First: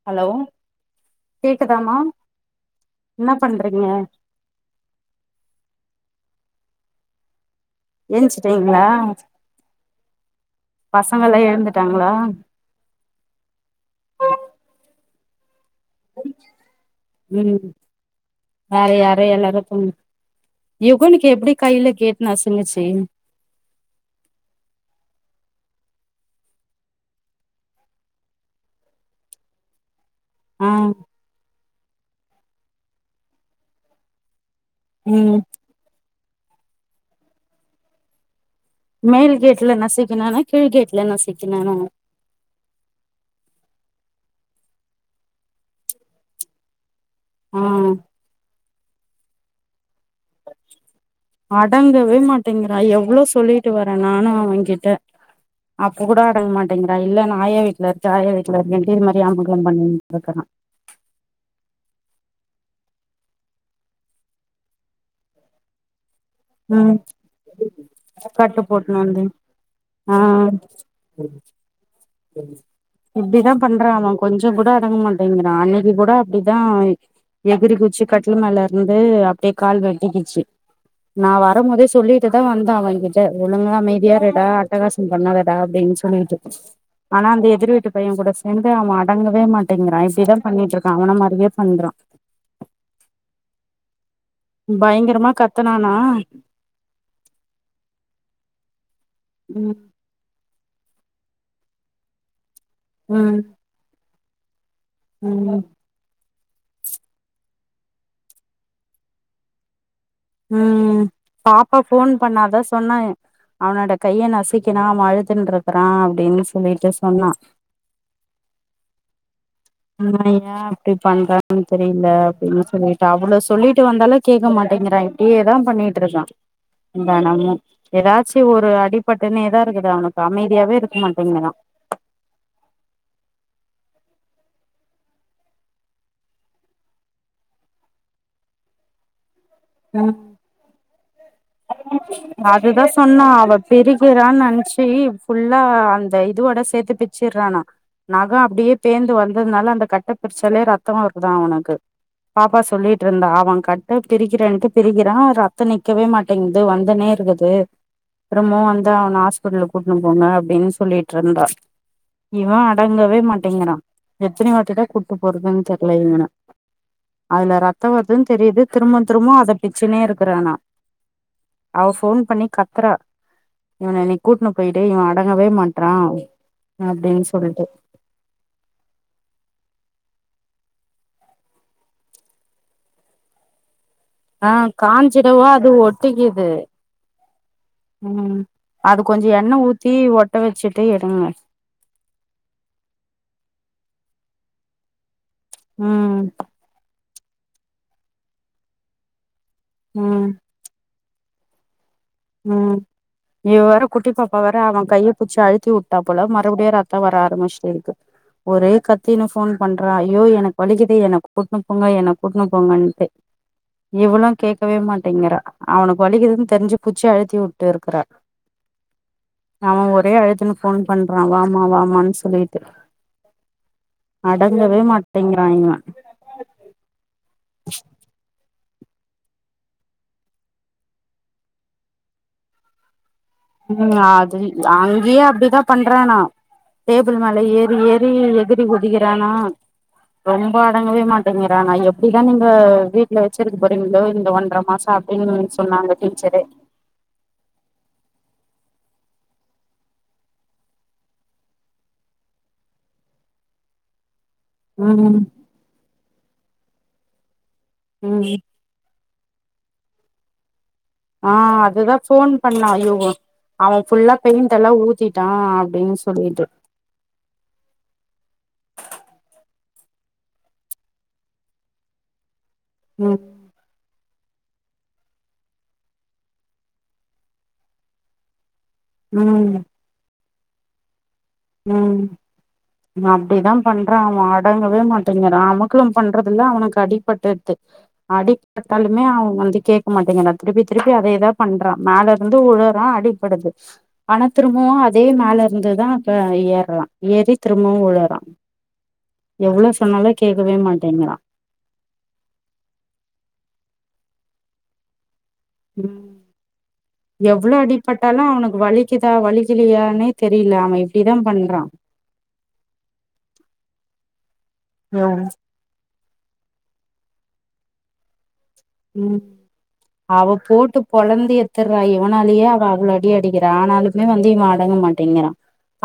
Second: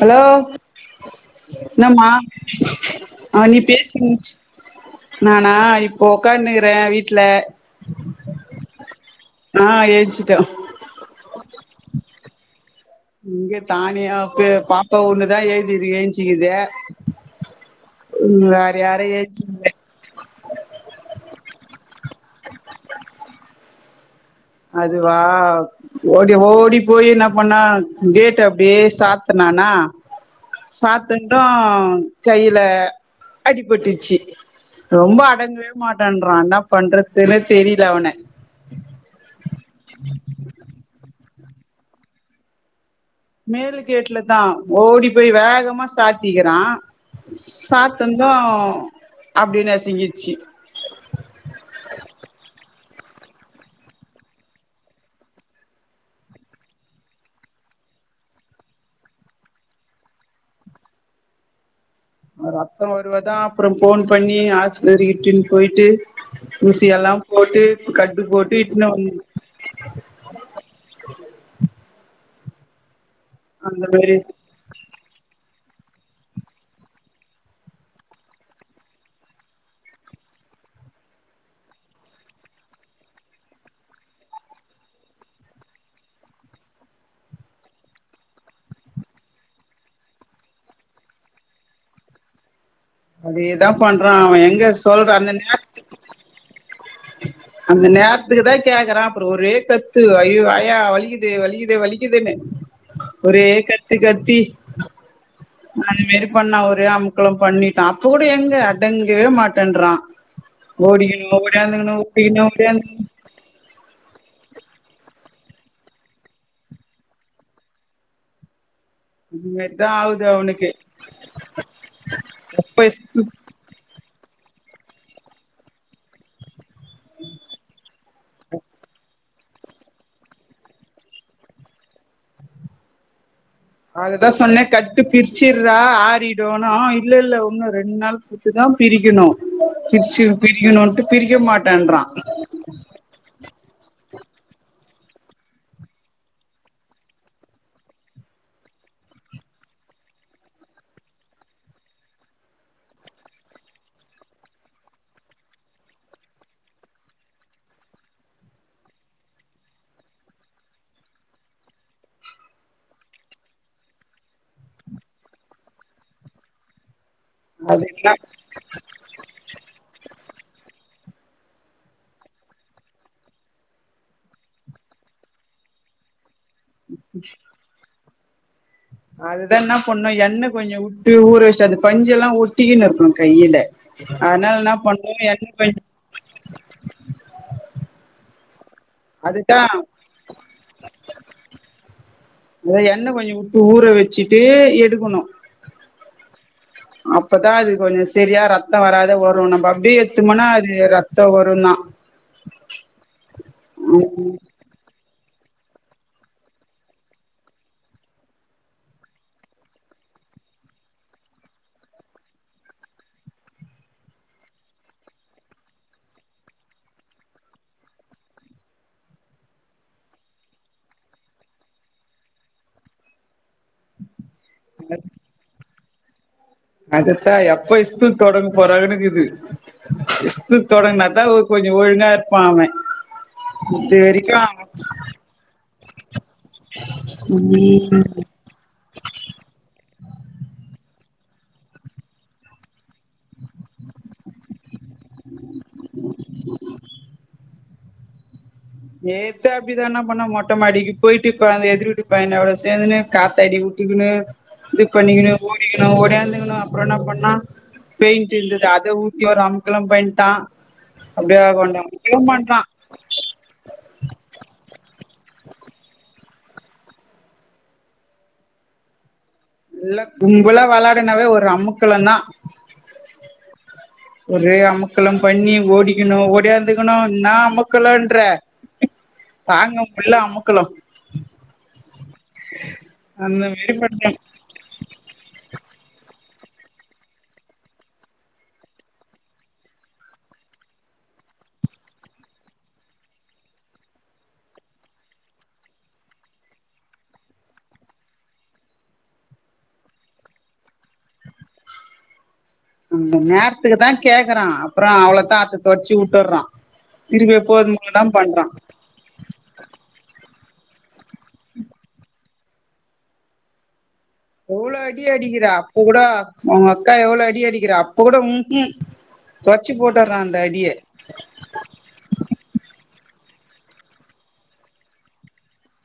hello கேக்குதாமா என்னமா என்ன அ நீ பண்றீங்க பேசி முடிச்சி நானா இப்போ உக்கான்க்கற வீட்ல ஏஞ்ச்சிட்டீங்களா ஆ ஏழ்ச்சுட்ட பசங்க எல்லா எழுந்துட்டாங்களா இங்க தானியா பே பாப்பா ஒண்ணுதா ஏ ஏன்ச்சுக்குது ம் வேற யாரா யாரு ஏன்ச்சு எல்லாரு தூங் யுகனுக்கு எப்டி கையில கேட் நசுங்குச்சு அதுவா ஓடி ஓடி போய் என்ன பண்ணா கேட்ட அப்டே சாத்தனானா ஆ சாத்தன்து கைல அடிபட்டுர்ச்சு ரொம்ப ம் அடங்கவே மாட்டன்றா என்னா பண்றதுன்னே தெரில அவன மேல் கேட்ல நசிக்கினானா கீழ்கேட்ல நசிக்கினானா மேல கேட்ல தா ஓடி போய் வேகமா சாத்திக்கிறா ஆ சாத்த ன்தோ அப்டே நசிங்கிச்சு அடங்கவே மாட்டிங்கிறா எவ்ளோ சொல்லிட்டு வர நானு அவகிட்ட அப்ப கூட அடங்க மாட்டேங்கிறா இல்ல நா ஆயா வீட்ல இருக்க ஆயா வீட்ல இருக்கன்ட்டு இது மாரி அமக்களோ பண்ணிட்டுக்கறா ரத்த வருவ தா அப்புறோ ஃபோன் பண்ணி ஆஸ்பத்திரி இட்டுன்னு போயிட்டு ஊசி ம் எல்லா போட்டு கட்டு போட்டு இட்னு போட்னு வந் வந்து ஆ இப்டிதா அந்த பண்றா அவ மாரி கொஞ்ச கூட அடங்க மாட்டேங்கிறா அன்னைக்கு கூட அப்டிதா எகிறி குச்சி கட்டுல் மேல இருந்து அப்டியே கால் வெட்டிக்குச்சு நா வரும் போதே சொல்லிட்டு தா வந்தா அவகிட்ட ஒழுங்கா அமைதியா இருடா அட்டகாசம் பண்ணாதடா அப்டின்னு கனீட்டு ஆனா அந்த எதிர்வீட்டு பைய கூட சேந்து அவ அடங்கவே மாட்டேங்கிறா இப்டிதா பண்ணிட்டு இருக்கா அவன மாரியே பண்றா அதேதா பண்றா அவ எங்க சொல்ற பயங்கரமா அந்த நேர கத்தனானா அந்த நேரத்துக்கு தா கேக்கறா அப்றோ ஒரே ம் கத் ஐயோ ஆயா வலிக்குது வலிக்குது வலிக்குதுன்னு ம் ஒரே கத்து கத்தி ம் அந்த மேரி பண்ணா ஒரே அமுக்களோ பண்ணிட்டா அப்ப கூட எங்க அடங்கவே மாட்டன்றா ம் பாப்பா ஃபோன் ஓடிக்கணு பண்ணாதா சொன்னா ஓடியாந்துக்கணு அவனோட கைய நசிக்கினா அவ அழுதுன்றுக்கறா அப்டின்னு சொல்லிட்டு சொன்னா இது மேரி அவே எ அப்டி பண்றா தெரில அப்டின்னு சொல்லிட்டு அவ்ளோ சொல்லிட்டு வந்தாலு கேக்க மாட்டேங்கிறா இப்டேதா பண்ணிட்டுருக்கா தெனமு எதாச்சு ஒரு அடிப்பட் டுன்னே தா இருக்குது அவனுக்கு அமைதியாவே இருக்க மாட்டேங்குறா அததா சொன்ன கட்டு பிரிச்சிர்றா ஆறிடுனு ஆ இல்ல இல்ல ஒண்ணு ரெண்டு நாள் இப்டிதா பிரிக்கணு பிரிச்சு பிரிக்கணும்ட்டு பிரிக்க மாட்டன்றா எதோ சொன்னா அவ பிரிக்கிறான்னு நெனச்சி ஃபுல்லா அந்த இதுவோட சேத்து பிச்சுறானா நகோ அப்டியே பேந்து வந்ததுனால அந்த கட்ட பிரிச்சாலே ரத்தோ வருதா அவனுக்கு பாப்பா சொல்லிட்டு இருந்தா அவ கட்ட பிரிக்கிறன் டு பிரிக்கிறா ரத்தோ நிக்கவே மாட்டேங்குது வந்துனே இருக்குது அப்புறமும் வந்து அவன ஹாஸ்பிட்டலுக் கூட்னு போங்க அப்டின்னு சொல்லிட்டு இருந்தா இவ அடங்கவே மாட்டேங்கிறா எத்தன வாட்டிதா கூட்டு போறதுன்னு தெர்ல இவன அதுல அது ரத்த என்ன வருதுன்னு தெரிது திரும்ப திரும்பவு அத பிச்சுனே இருக்கறானா அவ ஃபோன் பண்ணி கத்தறா இவன நீ கூட்னு போயிடு இவே அடங்கவே மாட்றா அப்டின்னு சொல்லிட்டு அதுதா என்ன பண்ணு எண்ணெ கொஞ்சோ உட்டு ஊற வச்ச அது பஞ்சுல்லா ஒட்டிக்கின்னு இருக்கணு கையில அதனால என்ன பண்ணுவோ என் [inaudible] ஒட்டிக்கிது ம் அது கொஞ்சோ எண்ணெ அதுதா ஊத்தி ஒட்ட வச்சுட்டு எடுங்க அத எண்ணெ கொஞ்சோ உட்டு ஊற வச்சிட்டு எடுக்கணு ம் அப்பதா அது கொஞ்சோ செரியா ரத்தோ வராத வரு நம்ப அப்டியே ம் எத்துபோனா அது ரத்தோ வருந்தா ம் இவவேற குட்டி ம் பாப்பா வேற அவ கைய பூச்சி அழுத் தி உட்டா போல மறுபடியு ராத்தோ வர ஆரம்பிச்சுனுருக்கு ஒரே கத்தின்னு ஃபோன் பண்றா ஐயோ எனக்கு வலிக்கிதே என்ன கூட்னு போங்க என்ன கூட்னு போங்கன்டு இவளு கேட்கவே மாட்டேங்கிறா அவனுக்கு வலிக்குதுன்னு தெரிஞ்சு புடுச்சி அழுத்தி உட்டுருக்குறா அவ ஒரே அழுதுன்னு போன் பண்றா வாம வாமான்னு சொல்லிட்டு அடங்கவே மாட்டேங்கிறா இவே அதுதா எப்ப ஸ்கூல் தொடங்கு போறாகன்னுருக்குது இஸ்கூலு தொடங்குனா தா கொஞ்சோ ஒழுங்கா இருப்பா அவே அது அங்கேயே அப்படிதா பண்றானா டேபிள் மேல ஏறி ம் ஏறி எகுறி குதிக்கிறானா ரொம்ப அடங்கவே மாட்டேங்கிறானா நான் எப்படிதா நீங்க வீட்ல வச்சிருக்க போறீங்களோ இந்த ஒன்றரை மாசோ எங்கன்னுன் சொன்னாங்க டீச்சரு நேத்து அப்படிதா என்னா பண்ணா மொட்டைமாடிக்கு போயிட்டு இப்ப அந்த எதிர் வீட்டு பைய்யனோட சேந்துன்னு காத்தாடி உட்டுக்குன்னு இது ம் பண்ணிக்கணு ஓடிக்கிணு ஓடியாந்துக்குணு அப்புறோ என்ன பண்ணா ம் பெயிண்ட் இருந்துது அத ஊத்தி ஒரு அமக்கலம் பண்ட்டா ஆ அப்டியே கொண்டு அதுதா அமுக்கலம் ஃபோன் பண்றா பண்ணா இவுங்கோ அவ ஃபுல்லா பெயிண்ட்ல்லா ஊத்திட்டா அப்படின்னு சொல்லிட்டு இல்ல கும்புல்லா விளாடினாவே ஒரு அமுக்களந்தா ம் ஒரே அமக்கல்லாம் பண்ணி ஓடிக்கிணு ஓடியாந்துக்கணு என்ன அமக்கலன்ற ம் தாங்க முல்ல அமுக்கலோ ம் அந்த அப்படிதா மாரி பண்றா அவ அடங்கவே மாட்டேங்காரா அமுகலோ பண்றதுல்ல அவனுக்கு அடிபட்டுது அடி பட்டாலுமே அவங்க வந்து கேட்க மாட்டீங்குறா திருப்பி திருப்பி அதேதா பண்றா மேலருந்து உழுறா அடிப் படுது ஆனா திரும்புவு அதே மேலருந்துதா க ஏறுரா ஏறி திரும்பவு உழுறா எவ்ளோவு சொன்னாலு கேட்கவே மாட்டேங்குறா அந்த நேரத்துக்கு தா கேக்குறா அப்புறோ அவ்ளோதா தெடச்சு ம் உட்டர்றா திரும்ப எப்போது போலதா பண்றா வலிக்கிதா வழிகலையானே தெரியல அவ இப்படிதா பண்றா எவ்ளோ அடி ம் அடிக்கிற அப்ப கூட அவுங்க அக்கா எவ்ளோவு அடி அடிக்கிறா அப்போ கூட ம்ஹும் தொட்ச்சு போட்டறா அந்த அடியே கொழந்தையே எட்துர்றா இவனாலேயே அவ அவ்ளோ அடி அடிக்கிறா ஆனாலுமே வந்து இவ அடங்க மாட்டேங்கிறா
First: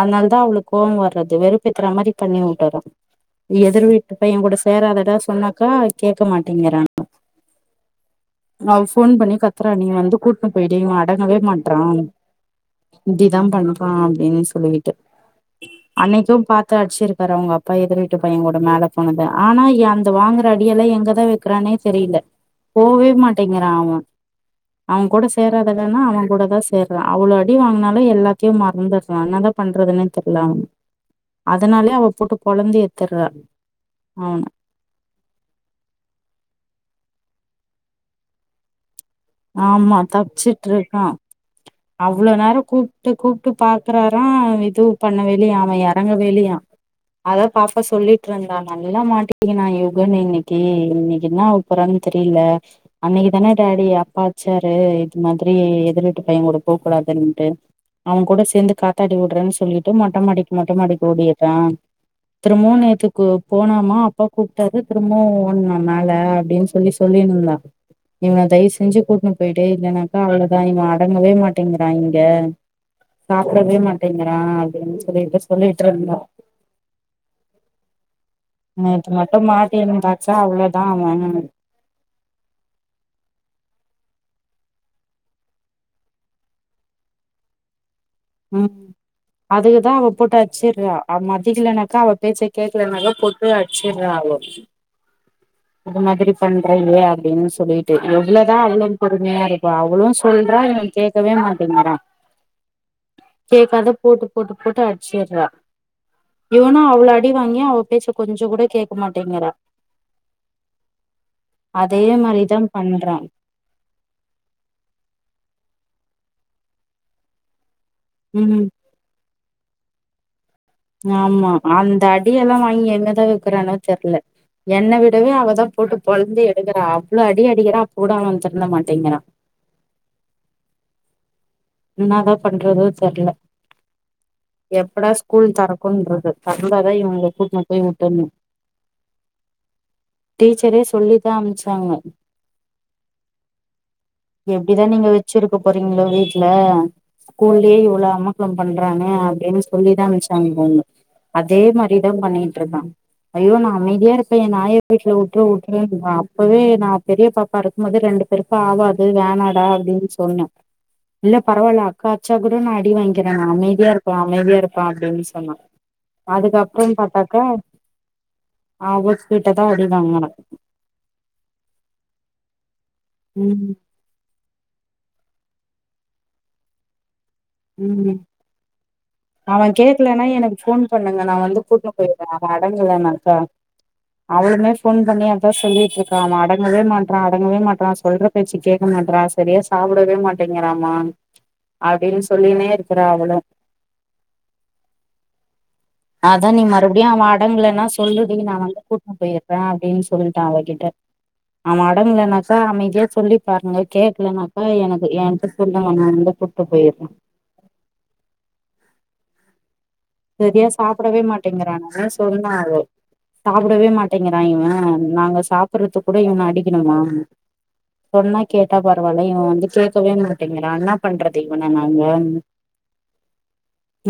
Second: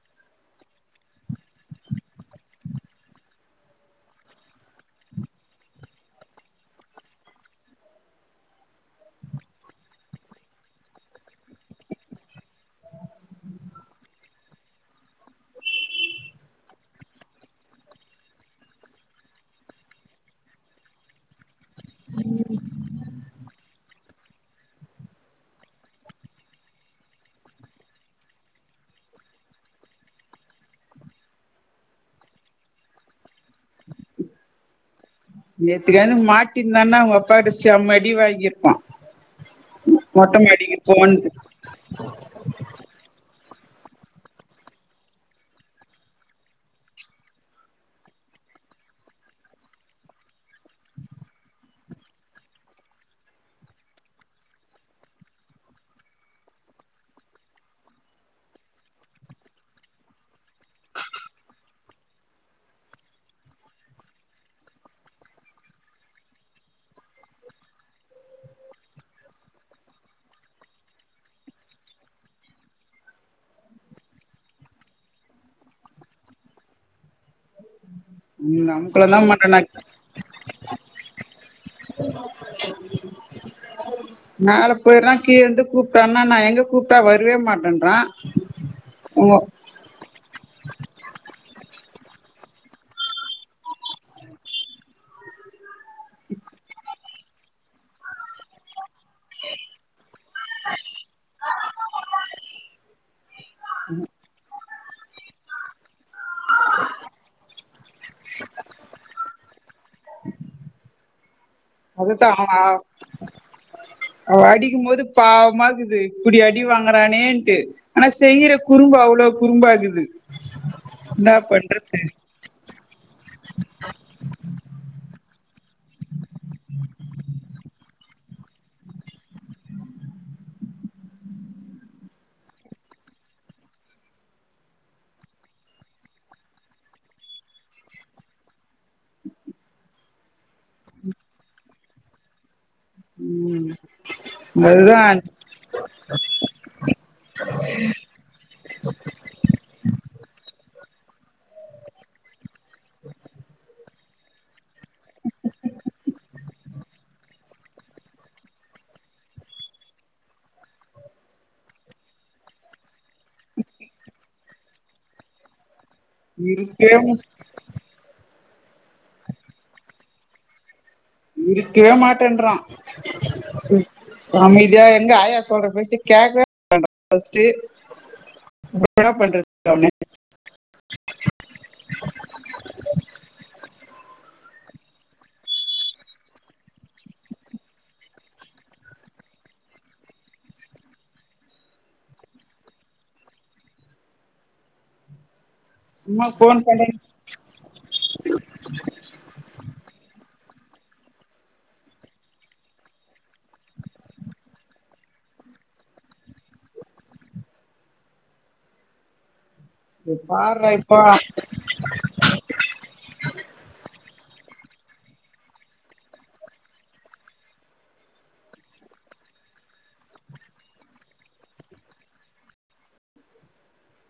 அதனால தா அவளுக்கு கோவோ வர்றது வெறுப்பத்துற மாரி பண்ணி உட்டர்றா எதிர்விட்டுப் பைய கூட சேராதடா சொன்னாக்கா கேட்க மாட்டேங்கிறா அவ போன் பண்ணி கத்ற நீ வந்து கூட்ணு பொய்டு இவ அடங்கவே மாட்றா இப்படிதா பண்றா அப்டின்னு சொல்லிட்டு அன்னைக்கு பாத்து அடிச்சிருக்காரு அவுங்க அப்பா எதிர்வீட்டு பைய கூட மேல போனத ஆனா அந்த வாங்குற அடியல்ல எங்கதா இருக்றானே தெரில போவே மாட்டேங்கிறா அவ அவ கூட சேராதடான்னா அவ கூடதா சேர்றா அவ்ளோ அடி வாங்குனாலு எல்லாத்தையு மறந்துற்றா என்னதா பண்றதுன்னே தெர்ல அவன அதனாலே அவ போட்டு பொழந்து ஏட்த்துற்றா அவன நேத்துக்கானு மாட்டி இருந்தானா அவுங்க அப்பாட செம் அடி வாங்கிருப்பா ஆமா தப்ச்சுட்டுருக்கா போன்து அவ்ளோ நேரோ கூப்ட்டு கூப்ட்டு பாக்குறாரா அவ இது பண்ணவே இல்லியா எறங்கவேஇலியா அதா பாப்பா சொல்லிட்ருந்தா நல்லா மாட்டிக்கின்னா யுகன் இன்னைக்கு இன்னைக்கு என்ன ஆவ போறான் தெர்ல அன்னைக்கு தானே டாடி அட்ச்சாரு இது மாதிரி எதிர்வீட்டு பைய கூட போகூடாதுன்ட்டு அவ கூட சேந்து காத்தாடி விட்றேன்னு சொல்லிட்டு மொட்டமாடிக்கு மொட்டமாடிக்கு ஓடிற்றா திரும்பவு நேத்துக்கு போனோமா அப்பா கூப்ட்டாரு திரும்பவு ஓட்னா மேல அப்டினு சொ ல்லி சொல்லிருந்தா இவன தயவு செஞ்சு கூட்னு பொய்டு இல்லனாக்கா அவ்ளோதா இவ அடங்கவே மாட்டேங்றா இங்க சாப்டவே மாட்டேங்குறா அப்டின்னு சொல்லிட்டு சொல்லிட்ருந்தா ம் நேத்து அமுக்கலந்தா மட்டு மாட்டி பண்றா இருந்தாக்க அவ்ளோதா அவ [inaudible] மேல பொயிர்றா கீழேருந்து கூப்ட்டன்னா நா எங்க கூப்ட்டா வரவே மாட்டேன்றா ம் உங்க அதுதா அவ போட்டு அட்ச்சுட்றா அவ மதிக்கலனாக்கா அவ பேச்ச கேக்கலனாக்கா போட்டு அடிச்சுட்றா அவோ அது மாதிரி பண்றிங்லே அப்பிடின்னு சொல்ட்டு எவ்ளௌதா அவளு பொறுமையா இருப்பா அவளு சொல்றா இவ கேக்கவே மாட்டங்ரா கேக்காத போட்டு போட்டு போட்டு அட்ச்சிட்றா இவனு அவ்ளோ அடி வாங்கியு அவ பேச்சே கொஞ்சோ கூட கேக்கே மாட்டேங்றா அதே மாரிதா பண்றா [unintelligible] அவ அடிக்கும்போது பாவமா இருக்குது இப்டி அடி வாங்றானேன்ட்டு ஆனா செய்ற ம் குறும்பு அவ்ளோ குறும்பா இருக்குது ஆமா அந்த அடிய எல்லா வாங்கி எங்கதா வைக்றானோ தெர்ல என்ன விடவு அவதா போட்டு பொழந்து எடுக்குறா அவ்ளோ அடி அடிக்கிறா அப்போ கூட அவ திருந்த மாட்டேங்குறா என்னதா பண்றதோ தெர்ல எப்படா ஸ்கூல் தொறக்குன்றுக்கு தோறந்ததா இவங்ள கூட்னூ போய் உட்டுற்னு டீச்சரே சொல்லிதா அம்ச்சாங்க ம் எப்டிதா நீங்க அதுதான் வச்சிருக்க போறீங்ளோ வீட்ல ஸ்கூல்லியே இவ்ளோ அமக்களோ பண்றாங்க அப்டின் சொல்லிதா அமிச்சாங்க போங்க அதே மாரிதா பண்ணிட்ருக்கா ஐயோ நா அமைதியா இருப்பே என்ன ஆயா வீட்ல வுட்ரு வுட்ருன்றா அப்பவே நா பெரிய பாப் பா இருக்கு போது ரெண்டு பேருக்கு ஆவாது வேனாடா அப்டின் சொன்னே இல்ல பரவால்ல அக்கா அடிச்சா கூட நா அடி வாங்க்கிறே அமைதியா இருப்பே அமைதியா இருப்பே அப்டின்னு சொன்னா அதுக்கப்றோ இருக்கவே மு- பாத்தாக்கா அவகிட்டதா அடி வாங்றா இருக்கவே மாட்டேன்றா ம் அமைதியா எங்க ஆயா சொல்ற பேச்சே கேக்கவே மாட்டேன்றா ஃபஸ்ட்டு என்னா பண்றது அவன இல்லனா எனக்கு ஃஃபோன் பண்ணுங்க நா வந்து கூட்டு போயிட்றே அவ அடங்கலனாக்கா அவளுமே ஃபோன் பண்ணி அதா சொல்லிட்டு இருக்கா அவ அடங்கவே மாட்றா அடங்கவே மாட்றா சொல்ற பேச்சு கேக்க மாட்டறா சரியா சாப்புடவே மாட்டேங்கிறாமா அப்பிடின்னு சொல்லினே இருக்குறா அவளும் சும்மா ஆ அதா நீ போன் பண்றேன் மறுபடியு அவ அடங்கலனா சொல்லுடி நா வந்து கூட்டு போயிட்ற அப்பிடின்னு சொல்லிட்ட அவகிட்ட அவ அடங்கலனாக்கா அமைதியா சொல்லி பாருங்க கேக்கலனாக்கா எனக்கு எங்கிட்ட சொல்லுங்க நா வந்து கூட் ட்ரு போயிட்ற சரியா பாடுறா இப்போ சாப்புடவே மாட்டேங்கிறான்னு சொன்னா அவோ சாப்புடவே மாட்டேங்கிறா இவே நாங்க சாப்புறதுக் கூட இவன அடிக்கணுமா சொன்னா கேட்டா பரவாயில்ல இவ வந்து கேக்கவே மாட்டேங்கறா என்னா பண்றது இவன நாங்க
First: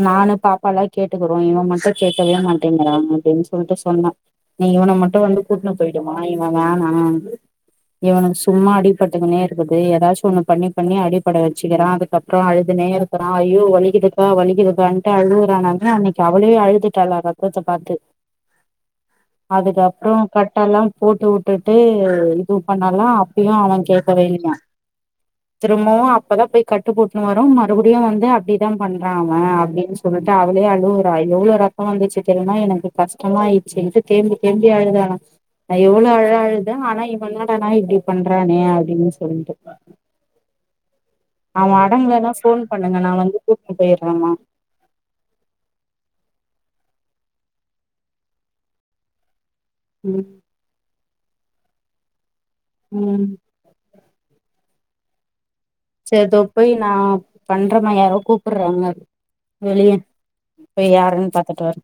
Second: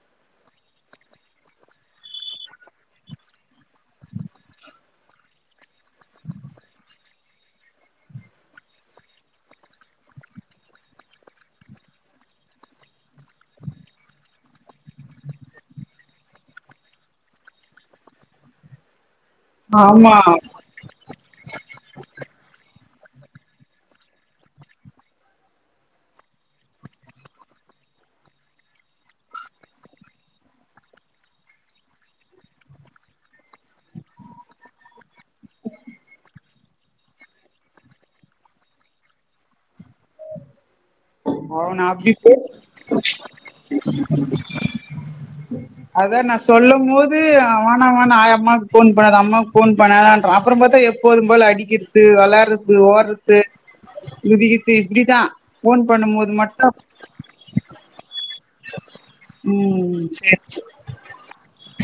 நானு பாப் பாலா கேட்டுக்கிறோ இவ மட்டு கேக்கவே மாட்டேங்கிறா அப்டின்னு சொல்ட்டு சொன்னா நீ இவன மட்டு வந்து கூட்டுனு போயிடும்மா இவ வேணா இவனுக்கு சும்மா அடிபட்டுக்குன்னே இருக்குது ஏதாச்சு ஒண்ணு பண்ணி பண்ணி அடிப்பட வச்சுக்கிறா அதுக்கப்புறோ அழுதுனே இக்குறா அய்யோ வலிக்குதுக்கா வலிக்குதுக்காண்ட்டு அழுவு றான்னாங்க அன்னைக்கி அவளே அழுதுட்டாளா ரத்தத்த பாத்து அதுக்கப்புறோ ஆமா கட்டெல்லா போட்டு விட்டுட்டு இது பண்ணலா அப்பையு அவ கேக்கவே இல்லையா திரும்பவு அப்பதா போய் கட்டு போட்டுனு வரோ மறுபடியு வந்து அப்டிதா பண்றா அவ அப்டின்னு சொ சொல்லிட்டு அவளே அழுவுறா எவ்வளோ ரத்தோ வந்துச்சு தெரியுமா எனக்கு கஷ்டமாயிடுச்சுன்ட்டு தேம்பி தேம்பி அழுதாளா நா எவ்வளோ அழ அழுத ஆனா இவ என்னாடனா இப்டி பண்றானே அப்டின்னு சொல்ட்டு அவ அவனை அப்படி அடங்கலனா போ- ஃபோன் பண்ணுங்கே நா வந்து கூட்டுன்னு போயிறேமா அதா நா சொல்லும் போது அவன அவான ஆயாம்மாக்கு ஃபோன் பண்ணது அம்மா ஃபோன் ம் பண்ணலன்றா அப்புற பாத்தா எப்போது போல அடிக்கிறது வெளாட்றது ம் ஓட்றது இதுக்கித்து இப்டிதா ஃபோன் சேரி பண்ணும்போ இதோ போய் நா பண்றமா யாரோ கூப்புட்றாங்க வெளியே ம் சேரி சேரி போய் யாருன் பாத்துட்டு வர